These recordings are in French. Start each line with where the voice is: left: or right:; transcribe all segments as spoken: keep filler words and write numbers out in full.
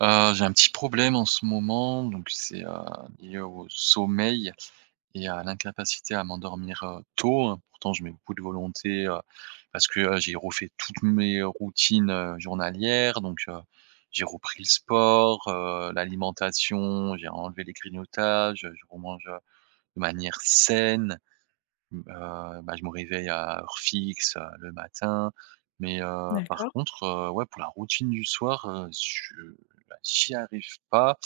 right: Heu, j'ai un petit problème en ce moment, donc c'est, heu, lié au sommeil et à l'incapacité à m'endormir, heu, tôt. Pourtant je mets beaucoup de volonté, heu, parce que, heu, j'ai refait toutes mes routines, heu, journalières, donc heu, j'ai repris le sport, heu, l'alimentation, j'ai enlevé les grignotages, je remange, heu, de manière saine. Mmh. Bah, je me réveille à heure fixe, heu, le matin, mais heu, par
left: D'accord,
right: contre, heu, ouais, pour la routine du soir, heu, je bah, j'y arrive pas.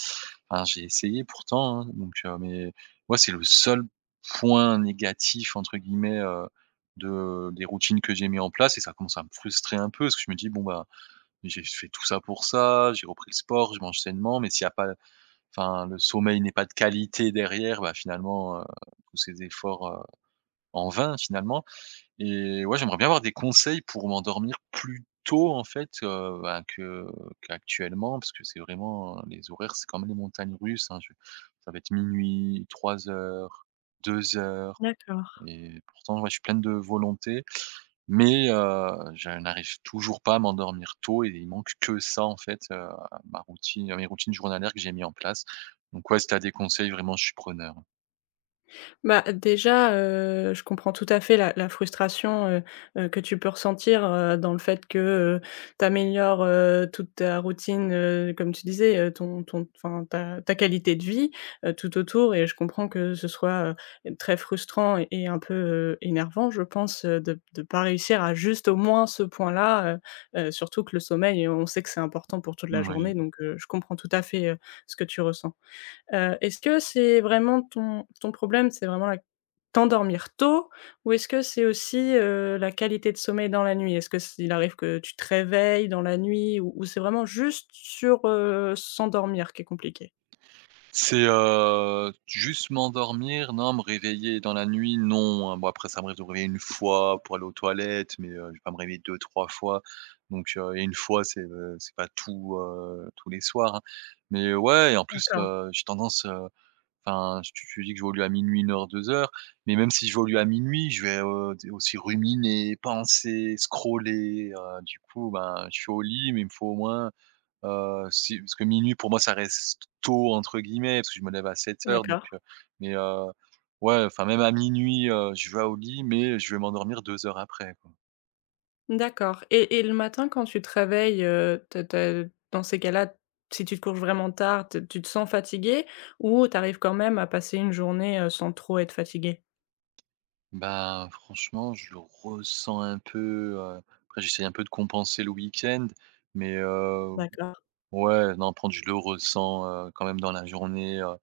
right: Enfin, j'ai essayé pourtant, hein, donc heu, mais ouais, c'est le seul point «négatif» entre guillemets, heu, de des routines que j'ai mis en place et ça commence à me frustrer un peu parce que je me dis: «Bon, bah, j'ai fait tout ça pour ça, j'ai repris le sport, je mange sainement» mais s'il y a pas enfin, le sommeil n'est pas de qualité derrière, bah, finalement, heu, tous ces efforts, en vain finalement. Et ouais, j'aimerais bien avoir des conseils pour m'endormir plus tôt en fait, heu, bah, que qu'actuellement parce que c'est vraiment, les horaires, c'est comme les montagnes russes, hein, je ça va être minuit, trois heures, deux heures.
left: d'accord.
right: Et pourtant ouais, je suis plein de volonté mais heu, je n'arrive toujours pas à m'endormir tôt et il manque que ça en fait, heu, à ma routine à mes routines journalières que j'ai mis en place. Donc ouais, si t'as des conseils, vraiment je suis preneur.
left: Bah, déjà, heu, je comprends tout à fait la la frustration, heu heu, que tu peux ressentir, heu, dans le fait que, heu, tu améliores, toute ta routine, heu, comme tu disais, heu, ton ton enfin ta ta qualité de vie, heu, tout autour et je comprends que ce soit, heu, très frustrant et et un peu, heu, énervant, je pense, heu, de ne pas réussir à juste au moins ce point-là, heu heu, surtout que le sommeil, on sait que c'est important pour toute la
right: Moui.
left: journée donc heu, je comprends tout à fait, heu, ce que tu ressens. Heu, est-ce que c'est vraiment ton ton problème, c'est vraiment la t'endormir tôt ou est-ce que c'est aussi, heu, la qualité de sommeil dans la nuit? Est-ce que s'il arrive que tu te réveilles dans la nuit ou ou c'est vraiment juste sur, heu, s'endormir qui est compliqué?
right: C'est, heu, juste m'endormir, non, me réveiller dans la nuit, non, hein. Bon, après ça m'arrive de me réveiller une fois pour aller aux toilettes, mais, heu, je vais pas me réveiller deux trois fois. Donc, heu et une fois, c'est, heu, c'est pas tout, heu, tous les soirs, hein. Mais ouais et en plus,
left: D'accord,
right: heu, j'ai tendance, heu, enfin, je te je te dis que je vais au lit à minuit, une heure, deux heures mais même si je vais au lit à minuit je vais, heu, aussi ruminer, penser, scroller, heu, du coup, ben, je suis au lit, mais il me faut au moins. Heu, si parce que minuit pour moi ça reste tôt entre guillemets, parce que je me lève à sept heures donc
left: d'accord,
right: heu, mais heu, ouais, enfin même à minuit heu, je vais au lit, mais je vais m'endormir deux heures après, quoi.
left: d'accord et et le matin quand tu te réveilles, heu, tu as tu as dans ces cas-là, si tu te couches vraiment tard, t tu te sens fatigué ou tu arrives quand même à passer une journée, heu, sans trop être fatigué?
right: Bah, franchement, je le ressens un peu, heu, après j'essaye un peu de compenser le week-end, mais heu,
left: D'accord.
right: ouais, non, par je le ressens, heu, quand même dans la journée, euh,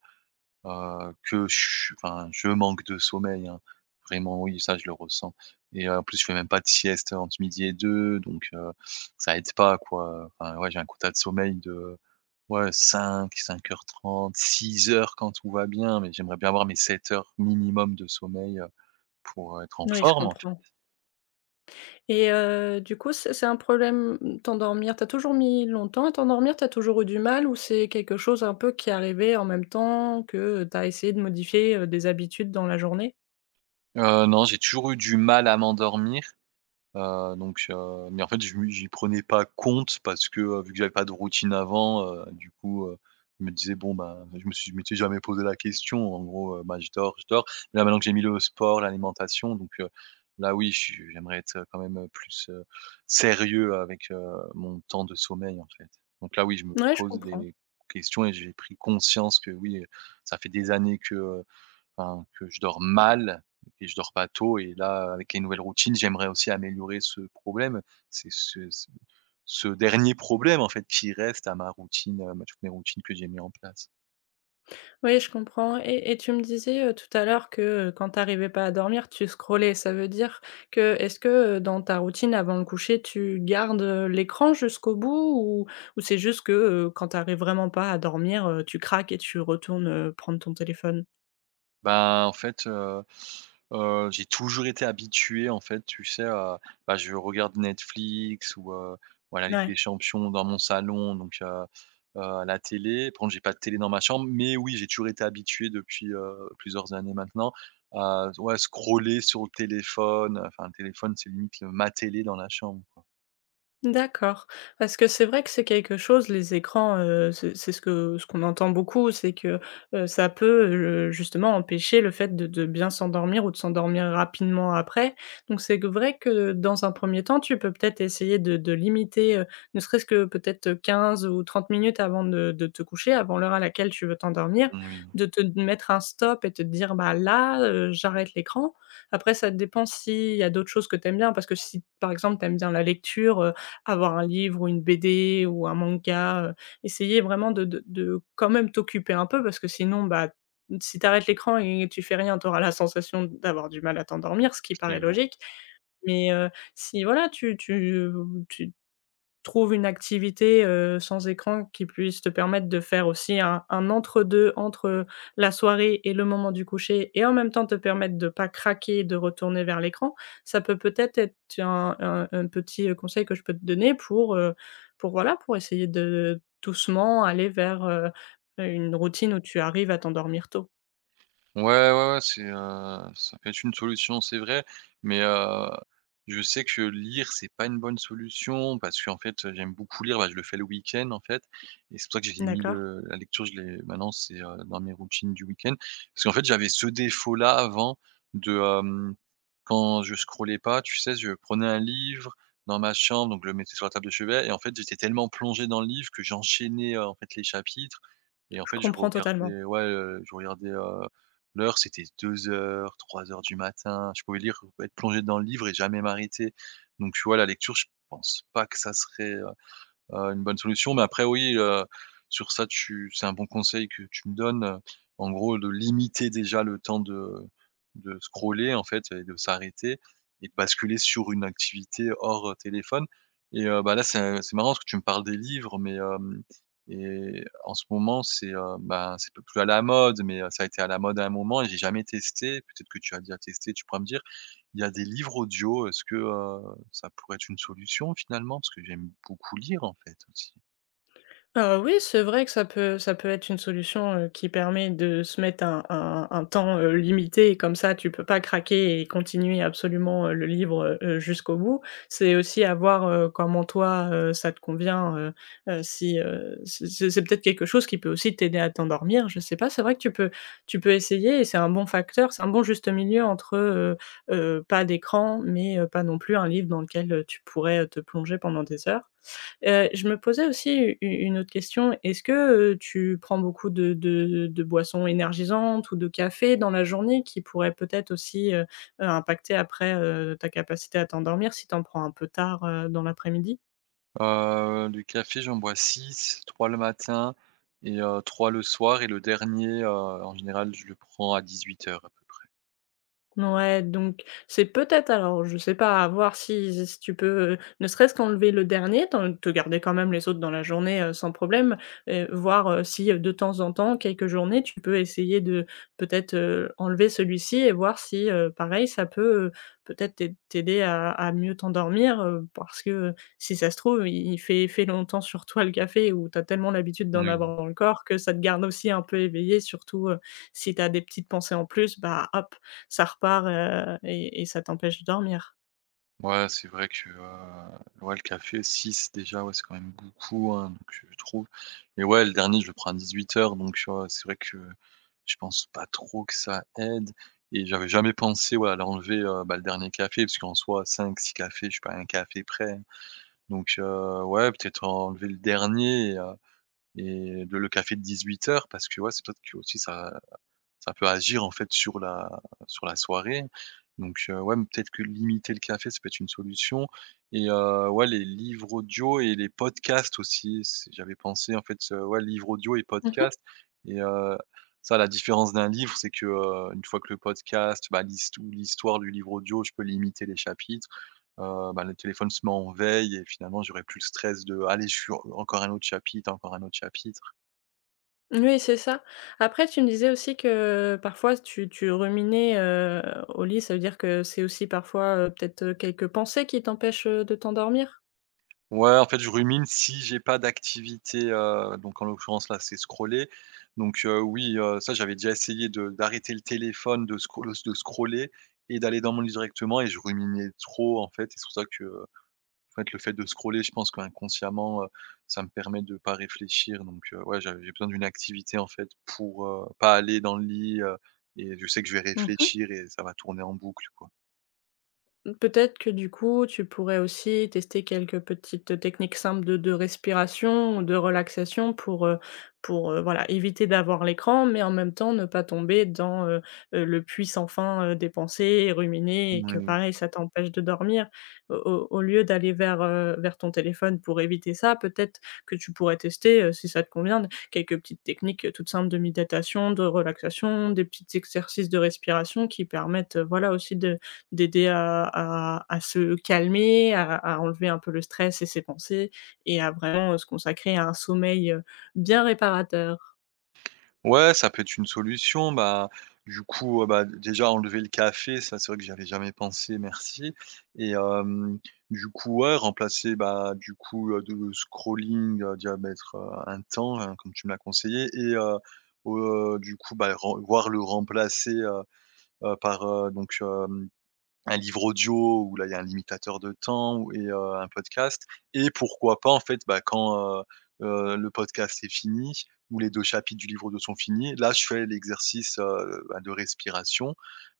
right: Heu, que je enfin, je manque de sommeil, hein. Vraiment, oui, ça je le ressens et heu, en plus, je fais même pas de sieste entre midi et deux, donc heu, ça aide pas, quoi. Enfin, ouais, j'ai un quota de sommeil de, ouais, cinq, cinq heures trente, six heures quand tout va bien, mais j'aimerais bien avoir mes sept heures minimum de sommeil, heu, pour être en
left: Oui, je
right: forme, en
left: comprends.
right: fait.
left: Et heu, du coup, c'est c'est un problème, mmh, t'endormir? Tu toujours mis longtemps à t'endormir? T'as toujours eu du mal ou c'est quelque chose un peu qui est arrivé en même temps que, t'as essayé de modifier, heu, des habitudes dans la journée?
right: Heu, non, j'ai toujours eu du mal à m'endormir. Heu, donc heu, mais en fait, je me j'y prenais pas compte parce que, heu, vu que j'avais pas de routine avant, heu, du coup, heu, je me disais: «Bon, bah», je me suis je m'étais jamais posé la question. En gros, heu, bah, je dors, je dors. Là, maintenant que j'ai mis le sport, l'alimentation, donc heu, là, oui, je suis j'aimerais être, quand même, heu, plus, heu, sérieux avec, heu, mon temps de sommeil, en fait. Donc là, oui, je me
left: Ouais, je
right: pose
left: comprends.
right: des questions et j'ai pris conscience que oui, ça fait des années que, euh, Enfin, que je dors mal et je dors pas tôt et là, avec les nouvelles routines, j'aimerais aussi améliorer ce problème. C'est ce ce ce dernier problème, en fait, qui reste à ma routine, heu, à toutes mes routines que j'ai mis en place.
left: Oui, je comprends et et tu me disais, heu, tout à l'heure que, heu, quand t'arrivais pas à dormir, tu scrollais. Ça veut dire que est-ce que, heu, dans ta routine avant le coucher, tu gardes, heu, l'écran jusqu'au bout ou ou c'est juste que, heu, quand t'arrives vraiment pas à dormir, heu, tu craques et tu retournes, heu, prendre ton téléphone?
right: Ben en fait, heu heu, j'ai toujours été habitué, en fait, tu sais, à bah, je regarde Netflix ou heu, voilà, la Ligue des
left: Ouais.
right: champions dans mon salon, donc heu heu, à la télé. Par contre, j'ai pas de télé dans ma chambre, mais oui, j'ai toujours été habitué depuis, heu, plusieurs années maintenant à ouais, scroller sur le téléphone, enfin, le téléphone, c'est limite le- ma télé dans la chambre.
left: D'accord. Parce que c'est vrai que c'est quelque chose, les écrans, heu, c'est c'est ce que ce qu'on entend beaucoup, c'est que, heu, ça peut, heu, justement empêcher le fait de de bien s'endormir ou de s'endormir rapidement après. Donc c'est que vrai que dans un premier temps, tu peux peut-être essayer de de limiter, heu, ne serait-ce que peut-être quinze ou trente minutes avant de de te coucher, avant l'heure à laquelle tu veux t'endormir,
right: Oui.
left: de te mettre un stop et te dire: «Bah, là, heu, j'arrête l'écran». Après ça dépend s'il y a d'autres choses que tu aimes bien, parce que si, par exemple, tu aimes bien la lecture, avoir un livre ou une B D ou un manga, heu, essayer vraiment de de de quand même t'occuper un peu parce que sinon, bah, si tu arrêtes l'écran et tu fais rien, tu auras la sensation d'avoir du mal à t'endormir, ce qui paraît logique. Mais, heu, si voilà, tu tu, heu, tu Trouve une activité, heu, sans écran qui puisse te permettre de faire aussi un un entre-deux entre, la soirée et le moment du coucher et en même temps te permettre de pas craquer, et de retourner vers l'écran. Ça peut peut-être être un un un petit, heu, conseil que je peux te donner pour, heu, pour voilà, pour essayer de doucement aller vers, heu, une routine où tu arrives à t'endormir tôt.
right: Ouais, ouais, ouais, c'est, heu, ça peut être une solution, c'est vrai, mais, heu, je sais que lire, c'est pas une bonne solution parce qu'en fait, heu, j'aime beaucoup lire, bah, je le fais le week-end, en fait et c'est pour ça que j'ai mis
left: D'accord?
right: le la lecture, je l'ai maintenant, c'est, heu, dans mes routines du week-end. Parce qu'en fait, j'avais ce défaut-là avant de, hem, quand je scrollais pas, tu sais, je prenais un livre dans ma chambre, donc je le mettais sur la table de chevet et en fait, j'étais tellement plongé dans le livre que j'enchaînais, heu, en fait, les chapitres et en
left: Je
right: fait, je
left: comprends totalement.
right: regardais ouais, heu, je regardais, heu l'heure, c'était deux heures, trois heures du matin. Je pouvais lire, être plongé dans le livre et jamais m'arrêter. Donc tu vois, la lecture, je pense pas que ça serait, heu, une bonne solution. Mais après oui, heu, sur ça tu c'est un bon conseil que tu me donnes, heu, en gros de limiter déjà le temps de de scroller en fait et de s'arrêter et de basculer sur une activité hors, heu, téléphone et heu, bah, là c'est c'est marrant parce que tu me parles des livres mais hem et en ce moment c'est, heu, bah, c'est p plus à la mode mais heu, ça a été à la mode à un moment et j'ai jamais testé. Peut-être que tu as déjà testé, tu pourras me dire. Il y a des livres audio, est-ce que, heu ça pourrait être une solution finalement, parce que j'aime beaucoup lire en fait aussi.
left: Heu, oui, c'est vrai que ça peut ça peut être une solution, heu, qui permet de se mettre un un un temps, heu, limité et comme ça tu peux pas craquer et continuer absolument, heu, le livre, heu, jusqu'au bout. C'est aussi à voir, heu, comment toi, heu, ça te convient, heu heu, si, heu, c'est c'est c'est peut-être quelque chose qui peut aussi t'aider à t'endormir, je sais pas. C'est vrai que tu peux tu peux essayer et c'est un bon facteur, c'est un bon juste milieu entre, heu heu, pas d'écran mais, heu, pas non plus un livre dans lequel, heu, tu pourrais, heu, te plonger pendant des heures. Heu, je me posais aussi u une autre question. Est-ce que, heu, tu prends beaucoup de de de boissons énergisantes ou de café dans la journée qui pourraient peut-être aussi, heu heu, impacter après, heu, ta capacité à t'endormir si tu en prends un peu tard, heu, dans l'après-midi?
right: Heu, du café, j'en bois six, trois le matin et heu, trois le soir et le dernier, heu, en général, je le prends à dix-huit heures à peu près.
left: Ouais, donc c'est peut-être alors je sais pas, à voir si si tu peux, heu, ne serait-ce qu'enlever le dernier, t'en te garder quand même les autres dans la journée, heu, sans problème, heu, voir, heu, si, heu, de temps en temps, quelques journées, tu peux essayer de peut-être, heu, enlever celui-ci et voir si, heu, pareil ça peut, heu, peut-être t'ai t'aider à à mieux t'endormir, heu, parce que, si ça se trouve, il il fait effet longtemps sur toi le café ou t'as tellement l'habitude d'en
right: Oui.
left: avoir dans le corps que ça te garde aussi un peu éveillé surtout, heu, si t'as des petites pensées en plus, bah, hop, ça repart, heu et et ça t'empêche de dormir.
right: Ouais, c'est vrai que, heu, ouais, le café six déjà, ouais, c'est quand même beaucoup, hein, donc je trouve et ouais, le dernier, je le prends à dix-huit heures, donc heu, c'est vrai que je pense pas trop que ça aide et j'avais jamais pensé, ouais, à l'enlever, heu, bah, le dernier café, parce qu'en soi cinq, six cafés, je suis pas à un café près. Donc heu, ouais, peut-être enlever le dernier et heu et le le café de dix-huit heures parce que ouais, c'est peut-être que aussi ça ça peut agir en fait sur la sur la soirée. Donc, heu, ouais, mais peut-être que limiter le café, ça peut être une solution et heu, ouais, les livres audio et les podcasts aussi, c'est j'avais pensé en fait, heu, ouais, livres audio et
left: Mmh.
right: podcasts et heu, ça, la différence d'un livre, c'est que, heu, une fois que le podcast, bah, l'hist ou l'histoire du livre audio, je peux limiter les chapitres. Heu, bah, le téléphone se met en veille et finalement, j'aurai plus le stress de: «Allez, je suis en encore un autre chapitre, encore un autre chapitre».
left: Oui, c'est ça. Après, tu me disais aussi que parfois tu tu ruminais, heu, au lit. Ça veut dire que c'est aussi parfois, heu, peut-être, heu, quelques pensées qui t'empêchent, heu, de t'endormir?
right: Ouais, en fait, je rumine si j'ai pas d'activité, heu, donc en l'occurrence là, c'est scroller. Donc heu, oui, heu, ça j'avais déjà essayé de d'arrêter le téléphone, de scroll de scroller et d'aller dans mon lit directement et je ruminais trop en fait et c'est pour ça que, euh, en fait, le fait de scroller, je pense qu'inconsciemment, heu, ça me permet de pas réfléchir donc heu, ouais, j'avais j'ai besoin d'une activité en fait pour, heu, pas aller dans le lit, heu et je sais que je vais
left: Mmh.
right: réfléchir et ça va tourner en boucle, quoi.
left: Peut-être que du coup, tu pourrais aussi tester quelques petites techniques simples de de respiration ou de relaxation pour, heu, pour, heu, voilà, éviter d'avoir l'écran, mais en même temps ne pas tomber dans, heu heu, le puits sans fin, heu, des pensées et ruminer et que pareil, ça t'empêche de dormir. Au au au lieu d'aller vers, heu, vers ton téléphone pour éviter ça, peut-être que tu pourrais tester, heu, si ça te convient, quelques petites techniques, heu, toutes simples de méditation, de relaxation, des petits exercices de respiration qui permettent, heu, voilà aussi de d'aider à à à se calmer, à à enlever un peu le stress et ses pensées et à vraiment, heu, se consacrer à un sommeil, heu, bien réparateur.
right: Ouais, ça peut être une solution. Bah, du coup, heu, bah, déjà enlever le café, ça, c'est vrai que j'y avais jamais pensé, merci et hem, du coup, ouais, remplacer, bah, du coup, heu, de le scrolling, heu, déjà mettre, heu, un temps, hein, comme tu me l'as conseillé et heu, au du coup, bah, ren voir le remplacer, heu heu, par, heu, donc un livre audio où là, il y a un limitateur de temps ou et heu, un podcast et pourquoi pas en fait, bah, quand, heu heu, le podcast est fini ou les deux chapitres du livre audio sont finis, là je fais l'exercice, heu, bah, de respiration.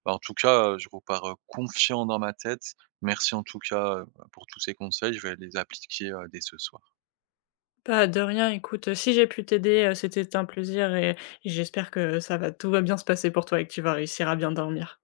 right: Bah, en tout cas, heu, je repars, heu, confiant dans ma tête. Merci en tout cas, heu, pour tous ces conseils, je vais les appliquer, heu, dès ce soir.
left: Pas de rien, écoute, heu, si j'ai pu t'aider, heu, c'était un plaisir et et j'espère que ça va tout va bien se passer pour toi et que tu vas réussir à bien dormir.